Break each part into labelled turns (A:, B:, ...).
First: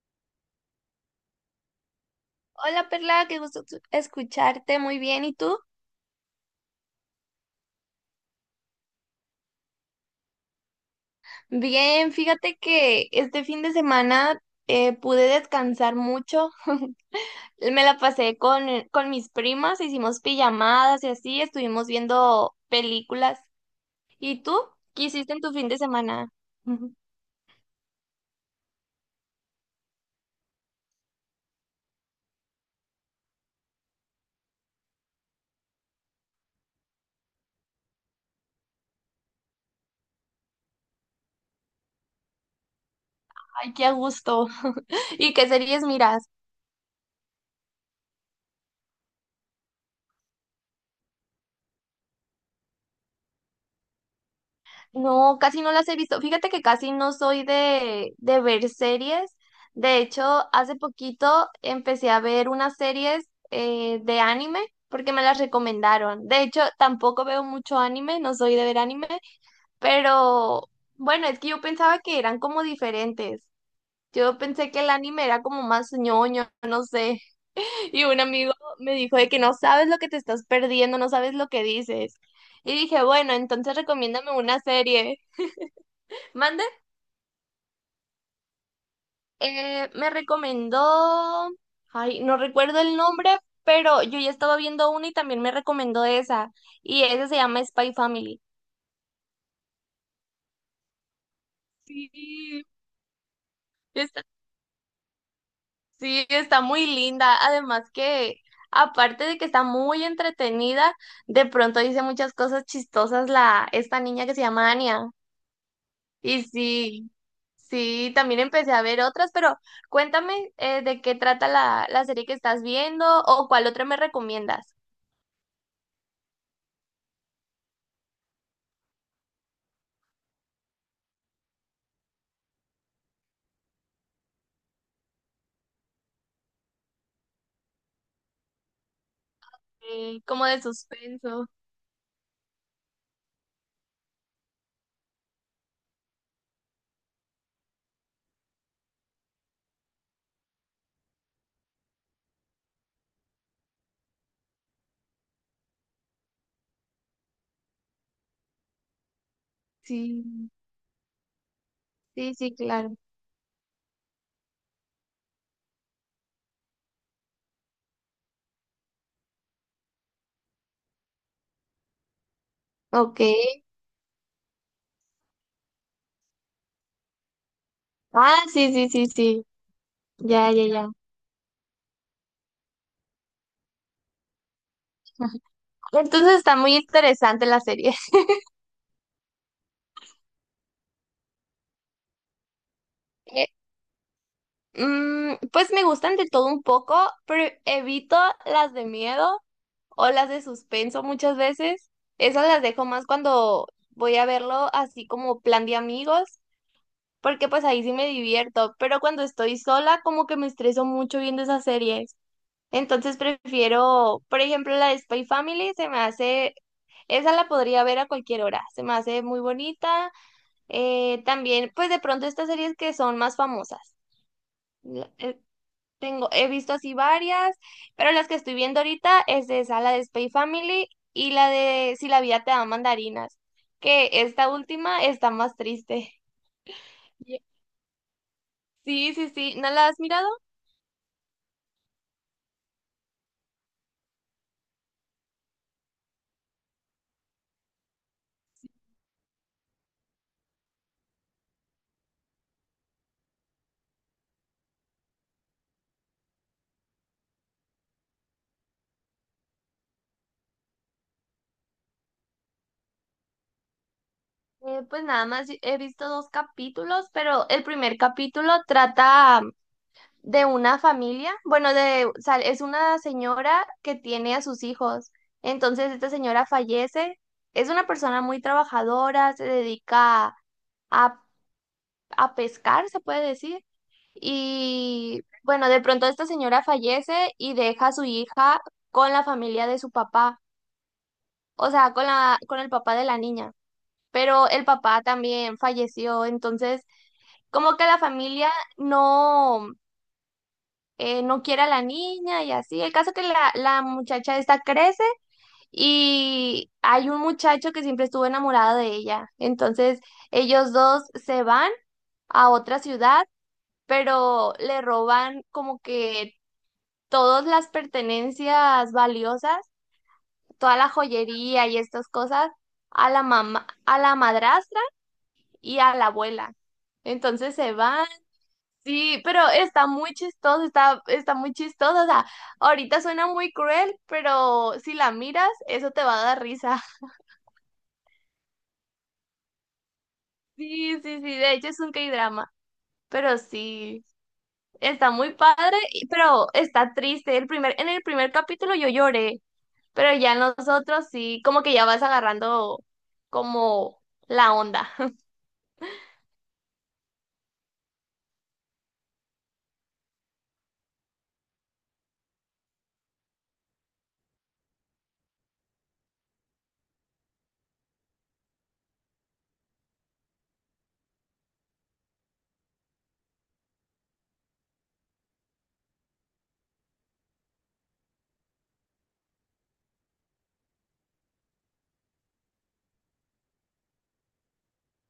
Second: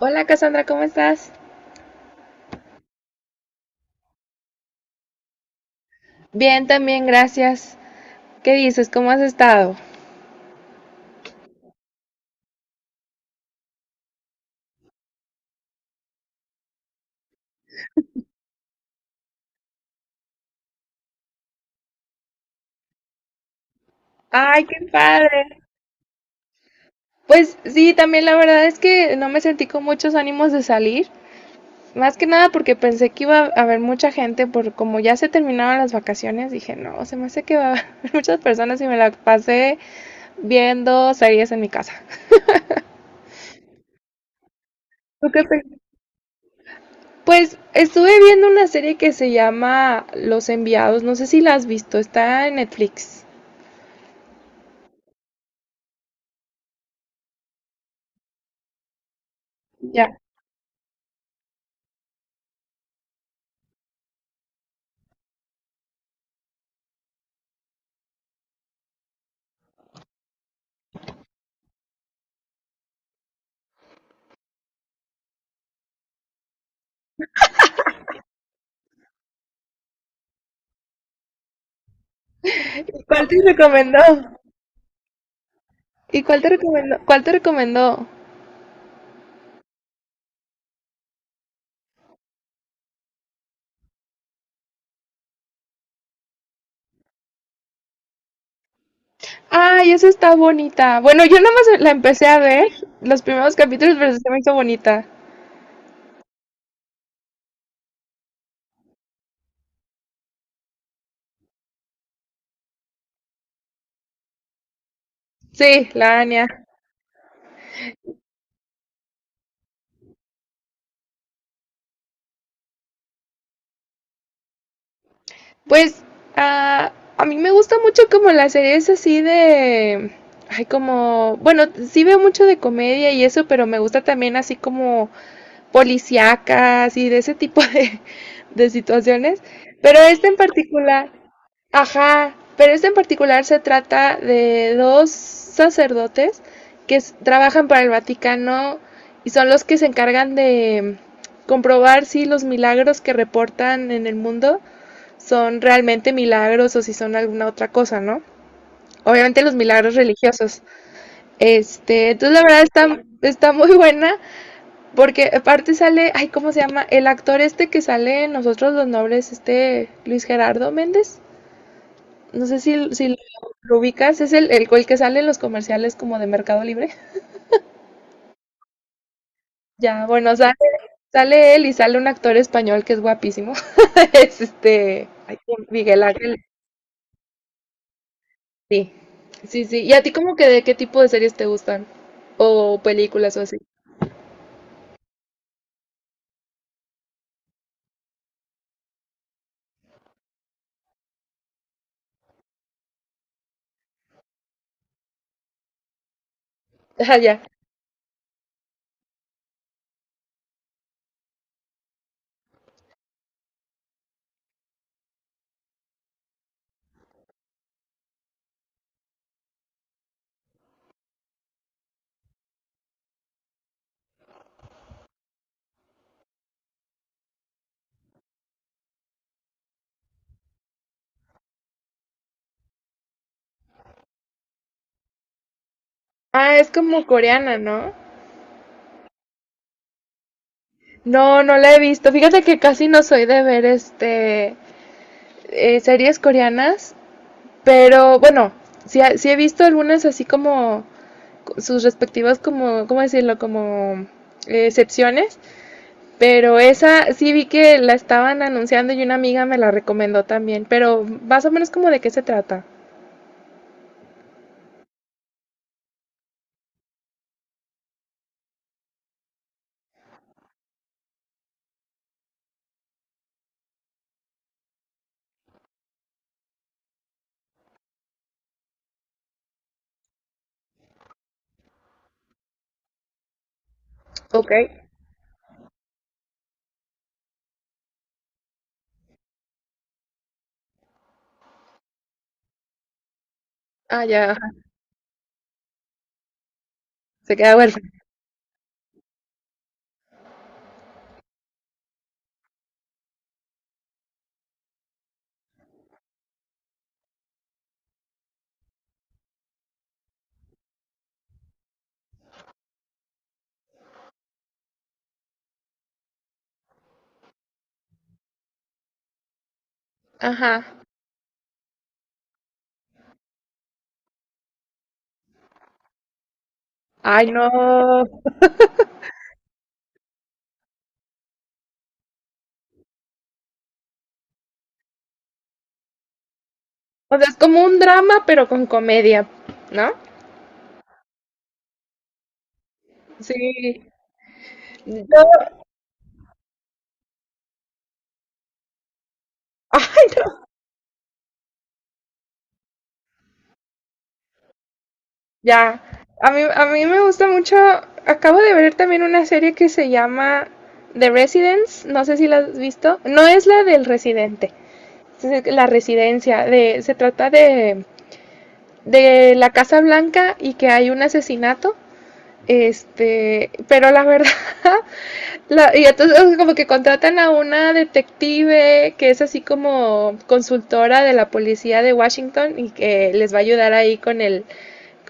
A: Hola Cassandra, ¿cómo estás?
B: Hola Perla, qué gusto escucharte, muy bien. ¿Y tú?
A: Bien, también, gracias. ¿Qué dices? ¿Cómo has estado?
B: Bien, fíjate que este fin de semana pude descansar mucho. Me la pasé con mis primas, hicimos pijamadas y así, estuvimos viendo películas. ¿Y tú?
A: Ay, qué
B: ¿Qué hiciste en
A: padre.
B: tu fin de semana?
A: Pues sí, también la verdad es que no me sentí con muchos ánimos de salir. Más que nada porque pensé que iba a haber mucha gente, por como ya se terminaron las vacaciones, dije, no, se me hace que va a haber muchas personas y me la pasé viendo series en mi casa.
B: Ay, qué a gusto.
A: ¿Tú
B: ¿Y
A: qué
B: qué
A: pe-
B: series miras?
A: Pues estuve viendo una serie que se llama Los Enviados, no sé si la has visto, está en Netflix.
B: No, casi no las he visto. Fíjate que casi no soy de ver series. De
A: Ya.
B: hecho, hace poquito empecé a ver unas series de anime porque me las recomendaron. De hecho, tampoco veo mucho anime, no soy de ver anime, pero bueno, es que yo pensaba que eran como diferentes. Yo pensé que el anime era como más ñoño, no sé. Y un amigo me dijo de que no sabes lo que te estás perdiendo, no sabes lo que dices. Y dije,
A: ¿Cuál
B: bueno,
A: te
B: entonces
A: recomendó?
B: recomiéndame una serie.
A: ¿Y cuál te
B: Mande.
A: recomendó? ¿Cuál te recomendó?
B: Me recomendó, ay, no recuerdo el nombre, pero yo ya estaba viendo una y también me recomendó esa. Y esa se llama Spy Family.
A: Ay, esa está bonita. Bueno, yo nada más la empecé a
B: Sí,
A: ver los primeros capítulos, pero
B: está,
A: se me hizo bonita.
B: sí, está muy linda. Además que, aparte de que está muy entretenida, de pronto dice muchas cosas chistosas esta niña que se llama Anya.
A: Sí, la
B: Y
A: Anya.
B: sí, sí, también empecé a ver otras, pero cuéntame de qué trata la serie que estás viendo o cuál otra me recomiendas.
A: Pues ah, a mí me gusta mucho como las series así de... Ay, como... Bueno, sí veo mucho de comedia y eso, pero me gusta también así como policíacas y de ese tipo de situaciones. Pero este en
B: Como de
A: particular,
B: suspenso.
A: ajá, pero este en particular se trata de dos sacerdotes que s- trabajan para el Vaticano y son los que se encargan de comprobar si los milagros que reportan en el mundo son realmente milagros o si son alguna otra cosa, ¿no? Obviamente los milagros
B: Sí,
A: religiosos. Este, entonces
B: sí,
A: la
B: sí,
A: verdad
B: claro.
A: está muy buena porque aparte sale, ay, ¿cómo se llama? El actor este que sale en Nosotros los Nobles, este Luis Gerardo Méndez. No sé si lo,
B: Ok.
A: lo ubicas, es el que sale en los comerciales como de Mercado Libre.
B: Ah, sí, sí, sí, sí.
A: Ya, bueno,
B: Ya, ya, ya.
A: sale él y sale un actor español que es guapísimo. es este, ay, Miguel
B: Entonces
A: Ángel.
B: está muy interesante la serie.
A: Sí, sí, sí. ¿Y a ti como que de qué tipo de series te gustan? O películas o
B: Eh,
A: así.
B: pues me gustan de todo un poco, pero evito las de miedo o las de suspenso muchas veces. Esas las dejo más cuando voy a verlo así como plan de amigos,
A: Ah, ya.
B: porque pues ahí sí me divierto, pero cuando estoy sola como que me estreso mucho viendo esas series. Entonces prefiero, por ejemplo, la de Spy Family, esa la podría ver a cualquier hora, se me hace muy bonita. También, pues de pronto estas series que son más famosas. la- eh, Tengo, he visto así varias, pero las que estoy viendo ahorita es esa, la de Spy Family y la de Si la vida te da mandarinas, que esta última está más triste.
A: Ah, es como
B: Ye-
A: coreana, ¿no?
B: Sí, sí, sí, ¿no la has mirado?
A: No, no la he visto. Fíjate que casi no soy de ver series coreanas, pero bueno, sí, ha- sí he visto algunas así como sus respectivas como, ¿cómo decirlo? Como excepciones, pero esa sí vi que la estaban anunciando y una amiga me la recomendó también, pero más o menos como de qué se trata.
B: Pues nada más he visto dos capítulos, pero el primer capítulo trata de una familia, bueno, de, o sea, es una señora que tiene a sus hijos. Entonces, esta señora fallece. Es una persona muy trabajadora, se dedica a, a pescar, se puede decir.
A: Ok.
B: Y bueno, de pronto esta señora fallece y deja a su hija con la familia de su papá, o sea, con el papá de la niña.
A: Ah, ya,
B: Pero
A: ajá,
B: el papá también falleció, entonces
A: se queda
B: como que
A: huérfana.
B: la familia no, no quiere a la niña y así. El caso que la muchacha esta crece y hay un muchacho que siempre estuvo enamorado de ella. Entonces ellos dos se van a otra ciudad, pero le roban como que todas las pertenencias valiosas,
A: Ajá.
B: toda la joyería y estas cosas a la mamá, a la madrastra y a la abuela.
A: Ay, no.
B: Entonces se van. Sí, pero está muy chistoso, está muy chistoso. O sea, ahorita suena muy cruel, pero si la miras, eso te va a dar risa.
A: O sea, es como un drama, pero con comedia, ¿no?
B: Sí, sí, sí, de hecho es un K-drama,
A: Sí.
B: pero sí, está muy
A: Yo-
B: padre, pero está triste. En el primer capítulo yo lloré, pero ya en los otros sí, como que ya vas agarrando como la onda.
A: Ya, a mí me gusta mucho, acabo de ver también una serie que se llama The Residence, no sé si la has visto, no es la del residente, es la residencia, de, se trata de la Casa Blanca y que hay un asesinato. Este, pero la verdad, la- y entonces como que contratan a una detective que es así como consultora de la policía de Washington y que les va a ayudar ahí con el,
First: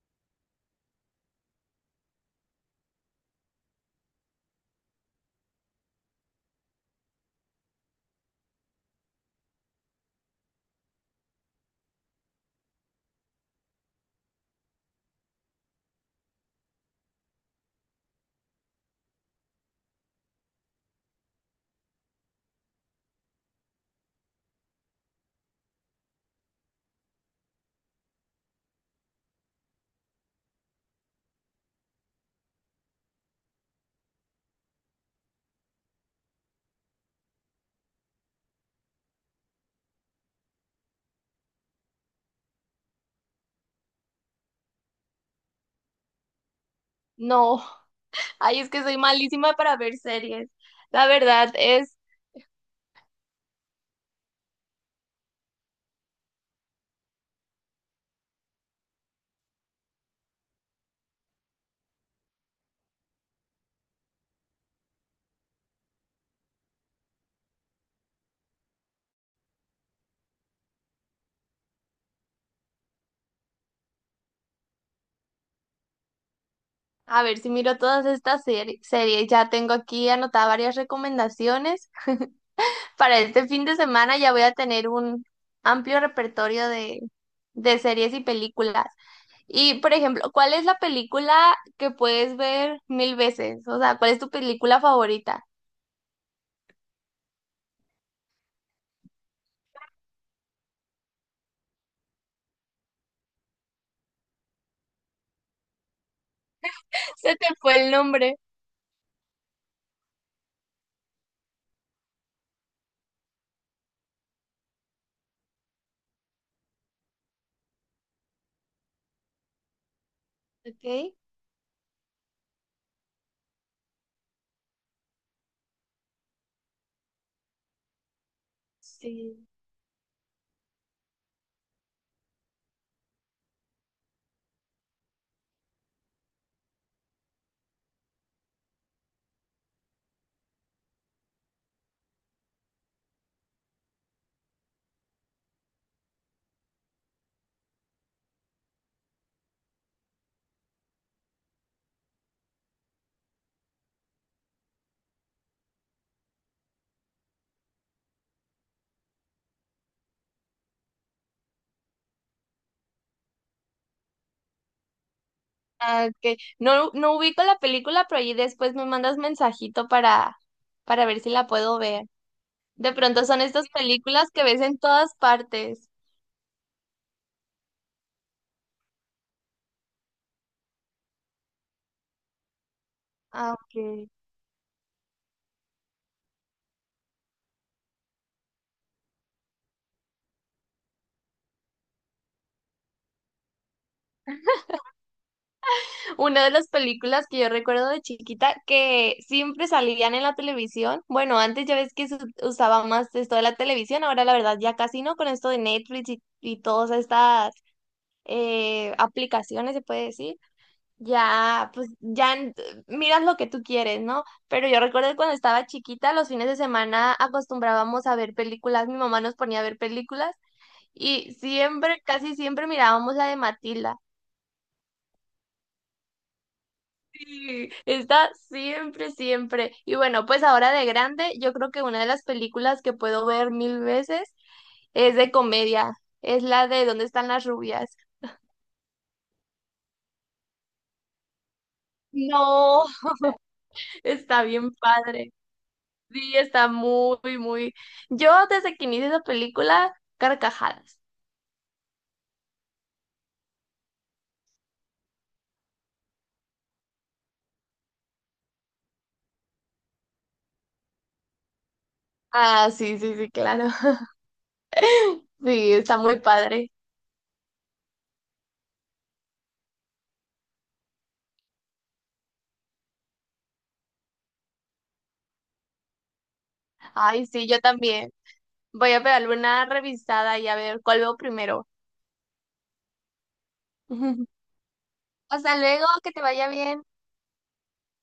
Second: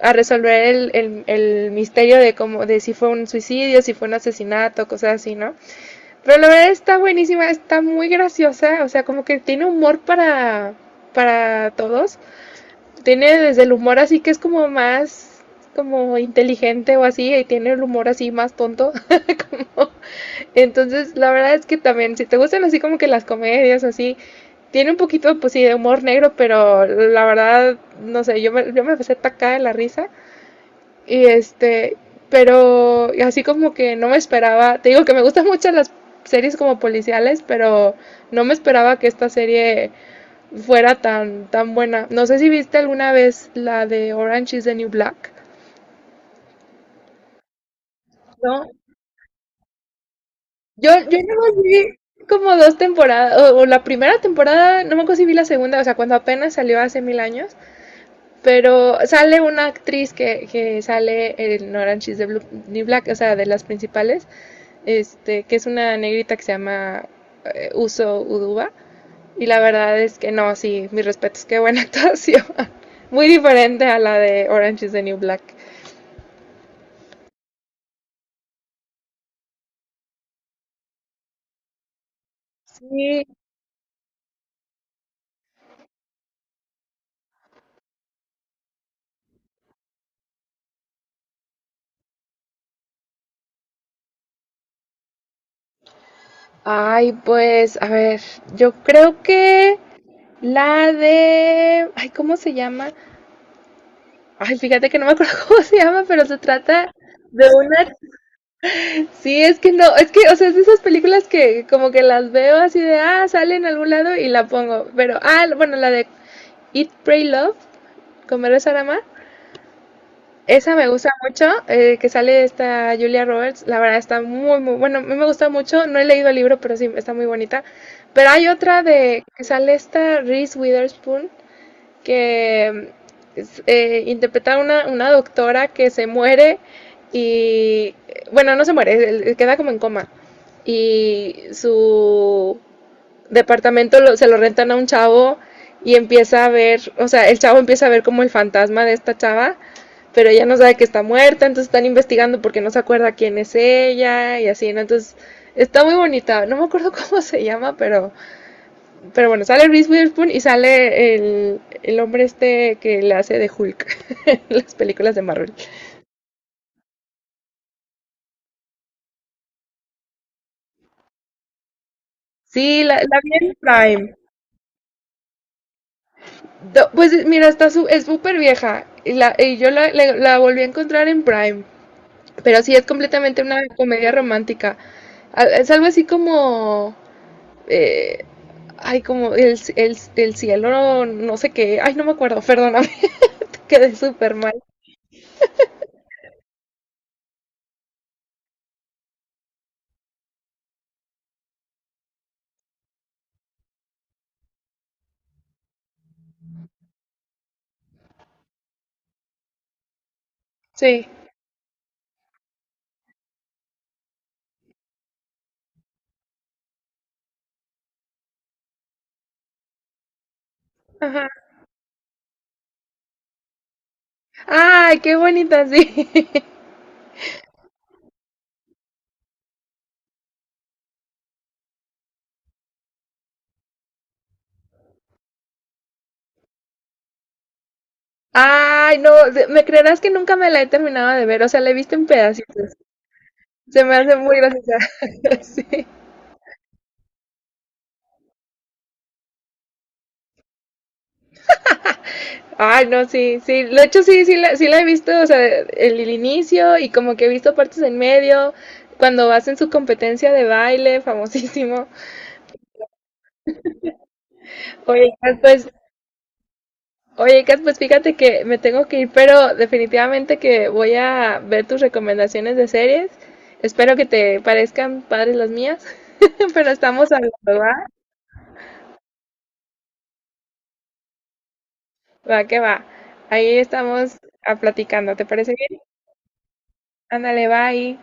A: a resolver el misterio de cómo, de si fue un suicidio, si fue un asesinato, cosas así, ¿no? Pero la verdad está buenísima, está muy graciosa, o sea, como que tiene humor para todos. Tiene desde el humor así que es como más como inteligente o así y tiene el humor así más tonto. Entonces, la verdad es que también si te gustan así como que las comedias así, tiene un poquito pues sí de humor negro, pero la verdad no sé, yo me empecé a atacar de la risa y este, pero así como que no me esperaba, te digo que me gustan mucho las series como policiales, pero no me esperaba que esta serie fuera tan, tan buena. No sé si viste alguna vez la de Orange is the New Black.
B: No, ay,
A: No,
B: es que soy malísima para ver series. La
A: yo
B: verdad,
A: no vi como dos temporadas, o la primera temporada, no me acuerdo si vi la segunda, o sea, cuando apenas salió hace mil años, pero sale una actriz que sale en Orange is the Blue- New Black, o sea, de las principales, este, que es una negrita que se llama Uso Uduba. Y la verdad es que no, sí, mis respetos, qué buena actuación. Muy diferente a la de Orange is the New Black.
B: a ver si miro todas estas series. Ya tengo aquí anotadas varias recomendaciones. Para
A: Sí.
B: este fin de semana ya voy a tener un amplio repertorio de series y películas. Y, por ejemplo, ¿cuál es la película que puedes ver mil veces? O sea, ¿cuál es tu película favorita?
A: Ay, pues, a ver, yo creo que la de... Ay, ¿cómo se llama? Ay, fíjate que no me acuerdo cómo se llama, pero se trata
B: Se
A: de
B: te fue
A: una...
B: el nombre.
A: Sí, es que no, es que, o sea, es de esas películas que como que las veo así de, ah, sale en algún lado y la pongo. Pero, ah, bueno, la de Eat, Pray, Love, Comer, Rezar, Amar. Esa me gusta
B: Ok,
A: mucho, que sale esta Julia Roberts. La verdad está muy, muy bueno. A mí me gusta mucho. No he leído el libro, pero sí está muy bonita. Pero hay otra de que
B: sí.
A: sale esta Reese Witherspoon, que interpreta una doctora que se muere y, bueno, no se muere, él- él queda como en coma. Y su departamento lo- se lo rentan a un chavo y empieza a ver, o sea, el chavo empieza a ver como el fantasma de esta chava, pero ella no sabe que está muerta, entonces están investigando porque no se acuerda quién es ella y así, ¿no? Entonces está muy bonita, no me acuerdo cómo se llama, pero bueno, sale Reese Witherspoon y sale el hombre este que le hace de Hulk en las películas de Marvel.
B: Ah, ok. No, no ubico la película, pero ahí después me mandas mensajito para ver si la puedo ver.
A: Sí,
B: De
A: la
B: pronto
A: vi
B: son
A: en
B: estas
A: Prime.
B: películas que ves en todas partes.
A: Do- Pues mira, está su- es súper vieja. Y, la, y yo la- la volví a encontrar en Prime. Pero sí, es completamente
B: Ah,
A: una
B: ok.
A: comedia romántica. Al- Es algo así como... eh, ay, como c- c- el cielo, no, no sé qué. Ay, no me acuerdo, perdóname, quedé súper mal.
B: Una de las películas que yo recuerdo de chiquita que siempre salían en la televisión. Bueno, antes ya ves que se usaba más esto de la televisión, ahora la verdad ya casi no con esto de Netflix y todas estas aplicaciones, se puede decir.
A: Sí.
B: Ya, pues ya miras lo que tú quieres, ¿no? Pero yo recuerdo que cuando estaba chiquita, los fines de semana acostumbrábamos a ver películas, mi mamá nos ponía a ver películas.
A: Ajá.
B: Y siempre, casi siempre mirábamos la de Matilda.
A: Ay, qué bonita, sí.
B: Sí, está siempre, siempre. Y bueno, pues ahora de grande, yo creo que una de las películas que puedo ver mil veces es de comedia. Es la de ¿Dónde están las rubias?
A: Ay, no, se- me creerás que nunca me la he terminado de ver, o sea, la he visto en pedacitos.
B: No,
A: Se me hace muy
B: está bien
A: graciosa.
B: padre.
A: Sí.
B: Sí, está muy, muy. Yo desde que inicié esa película, carcajadas.
A: Ay, no, sí, sí. De hecho, sí, sí la he visto, o sea, el inicio y como que he visto partes en medio, cuando hacen su competencia de baile, famosísimo.
B: Ah, sí, sí, sí, claro.
A: Oye, Kat, pues,
B: Sí, está muy padre.
A: oye, Kat, pues fíjate que me tengo que ir, pero definitivamente que voy a ver tus recomendaciones de series. Espero que te parezcan padres las mías, pero estamos
B: Ay, sí, yo
A: hablando, ¿va?
B: también. Voy a pegarle una revisada y a ver cuál veo primero.
A: Va que va. Ahí estamos
B: Ujú.
A: a platicando, ¿te parece
B: Hasta
A: bien?
B: luego, que te vaya bien.
A: Ándale, bye.